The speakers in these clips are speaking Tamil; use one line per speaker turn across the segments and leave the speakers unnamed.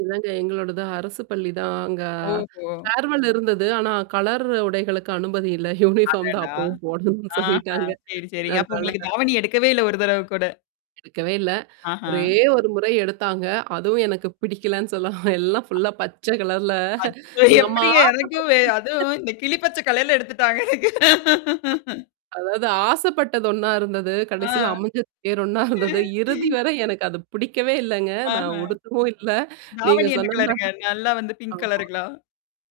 இல்லங்க. எங்களோடது அரசுப் பள்ளிதான். அங்க
ஓஹோ!
ஃபேர்வெல் இருந்தது. ஆனா, கலர் உடைகளுக்கு அனுமதி இல்ல யூனிபார்ம் தான்
அடடா!
அப்பவும் போடணும்னு
ஆஹா.
சொல்லிட்டாங்க
சரி, சரிங்க. அப்ப
அதனால
உங்களுக்குத் தாவணி எடுக்கவே இல்ல, 1 தடவ கூட.
எடுக்கவே இல்ல.
ஆஹா!
ஒரே 1 முறை எடுத்தாங்க. அதுவும் எனக்குப் பிடிக்கலேன்னு சொல்லாம், எல்லாம் ஃபுல்லா பச்ச கலர்ல
அச்சோ!
நம்ம நம்ம
எப்பிடிங்க எனக்கு வெ
ஆசப் [unintelligible]
அதும் இந்தக் கிளி பச்ச கலர்ல எடுத்துட்டாங்க எனக்கு.
அதாவது ஆசைப்பட்டது ஒண்ணா இருந்தது.
ஆ.
கடைசில அமைஞ்சது வேற ஒண்ணா இருந்தது. இறுதிவரை எனக்கு அது பிடிக்கவே இல்லங்க.
ஆஹா!
நான் உடுத்தவும் இல்ல. நீங்க
தாவணி என்ன
சொன்னதுமாரி
கலருங்க? நல்லா வந்து
[unintelligible]
பிங்க்
ஆமா.
கலருங்களா?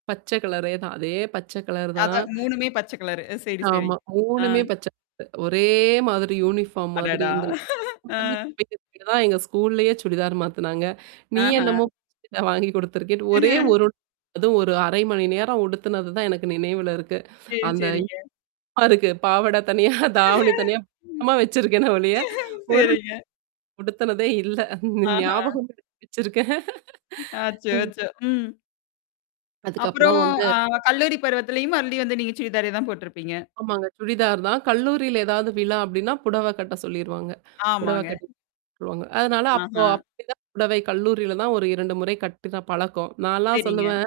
பச்சை கலரேதான். அதே பச்சைகலரு தான்.
அதான் 3மே பச்சைகலரு. சரி, சரி.
ஆமா.
ஆ.
3மே பச்சை கலர். ஒரே மாதிரி யூனிபார்ம் மாதிரி.
அடடா!
இந்த [unintelligible]
ஆ.
தான் எங்க ஸ்கூல்லயே சுடிதார் மாத்துனாங்க. நீ
ஆஹா!
என்னமோ [unintelligible] வாங்கிக் கொடுத்திருக்கேன்டு ஒரே ஒரு அதுவும் ஒரு 1/2 நேரம் உடுத்தினது தான் எனக்கு நினைவுல இருக்கு.
சரி,
அந்த
சரிங்க.
[unintelligible] பாவாடை தனியா, தாவணி தனியா இன்னமும் வச்சிருக்கேன்னு ஒழிய ஒரு
சரிங்க.
உடுத்தினதே இல்ல.
ஆஹா!
ஞாபகம் [unintelligible] வச்சிருக்கேன்.
ஆச்சோ! ஆச்சோ! ம்.
அதுக்கப்புறம்
அப்புறம்
வந்து
அ கல்லூரி பருவத்துலயும் மறுபடியும் வந்து நீங்க சுடிதாரே தான் போட்டிருப்பீங்க.
ஆமாங்க, சுடிதார்தான். கல்லூரில ஏதாவது விழா அப்பிடின்னா புடவ கட்ட சொல்லிருவாங்க. புடவ
ஆமாங்க.
கட்டிட்டு. [unintelligible] அதனால, அப்போ
ஆஹா!
அப்பிடித் தான் புடவை கல்லூரில தான் ஒரு 2 முறை கட்டுன பழக்கம். நான்லாம்
சரிங்க.
சொல்லுவேன்,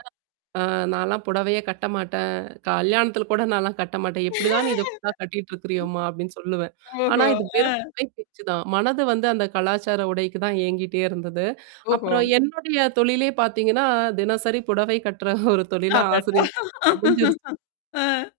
அ நான்லாம் புடவையே கட்டமாட்டேன். கல்யாணத்துல கூட நான்லாம் கட்டமாட்டேன். எப்பிடி தான் இத [unintelligible] கட்டிட்டு இருக்கிறியோம்மா! அப்பிடின்னு சொல்லுவேன். ஆனா,
ஓஹோ!
இது
ஆ.
வெறும் குறை பேச்சுதான். மனது வந்து அந்தக் கலாச்சார உடைக்கு தான் ஏங்கிட்டே இருந்தது.
ஓஹோ!
அப்புறம் என்னுடைய தொழிலே பார்த்தீங்கன்னா, தினசரி புடவை கட்டுற ஒரு தொழிலா
அடடா!
ஆசிரியர் தொழில் அமைஞ்சிருச்சு.
ஆ.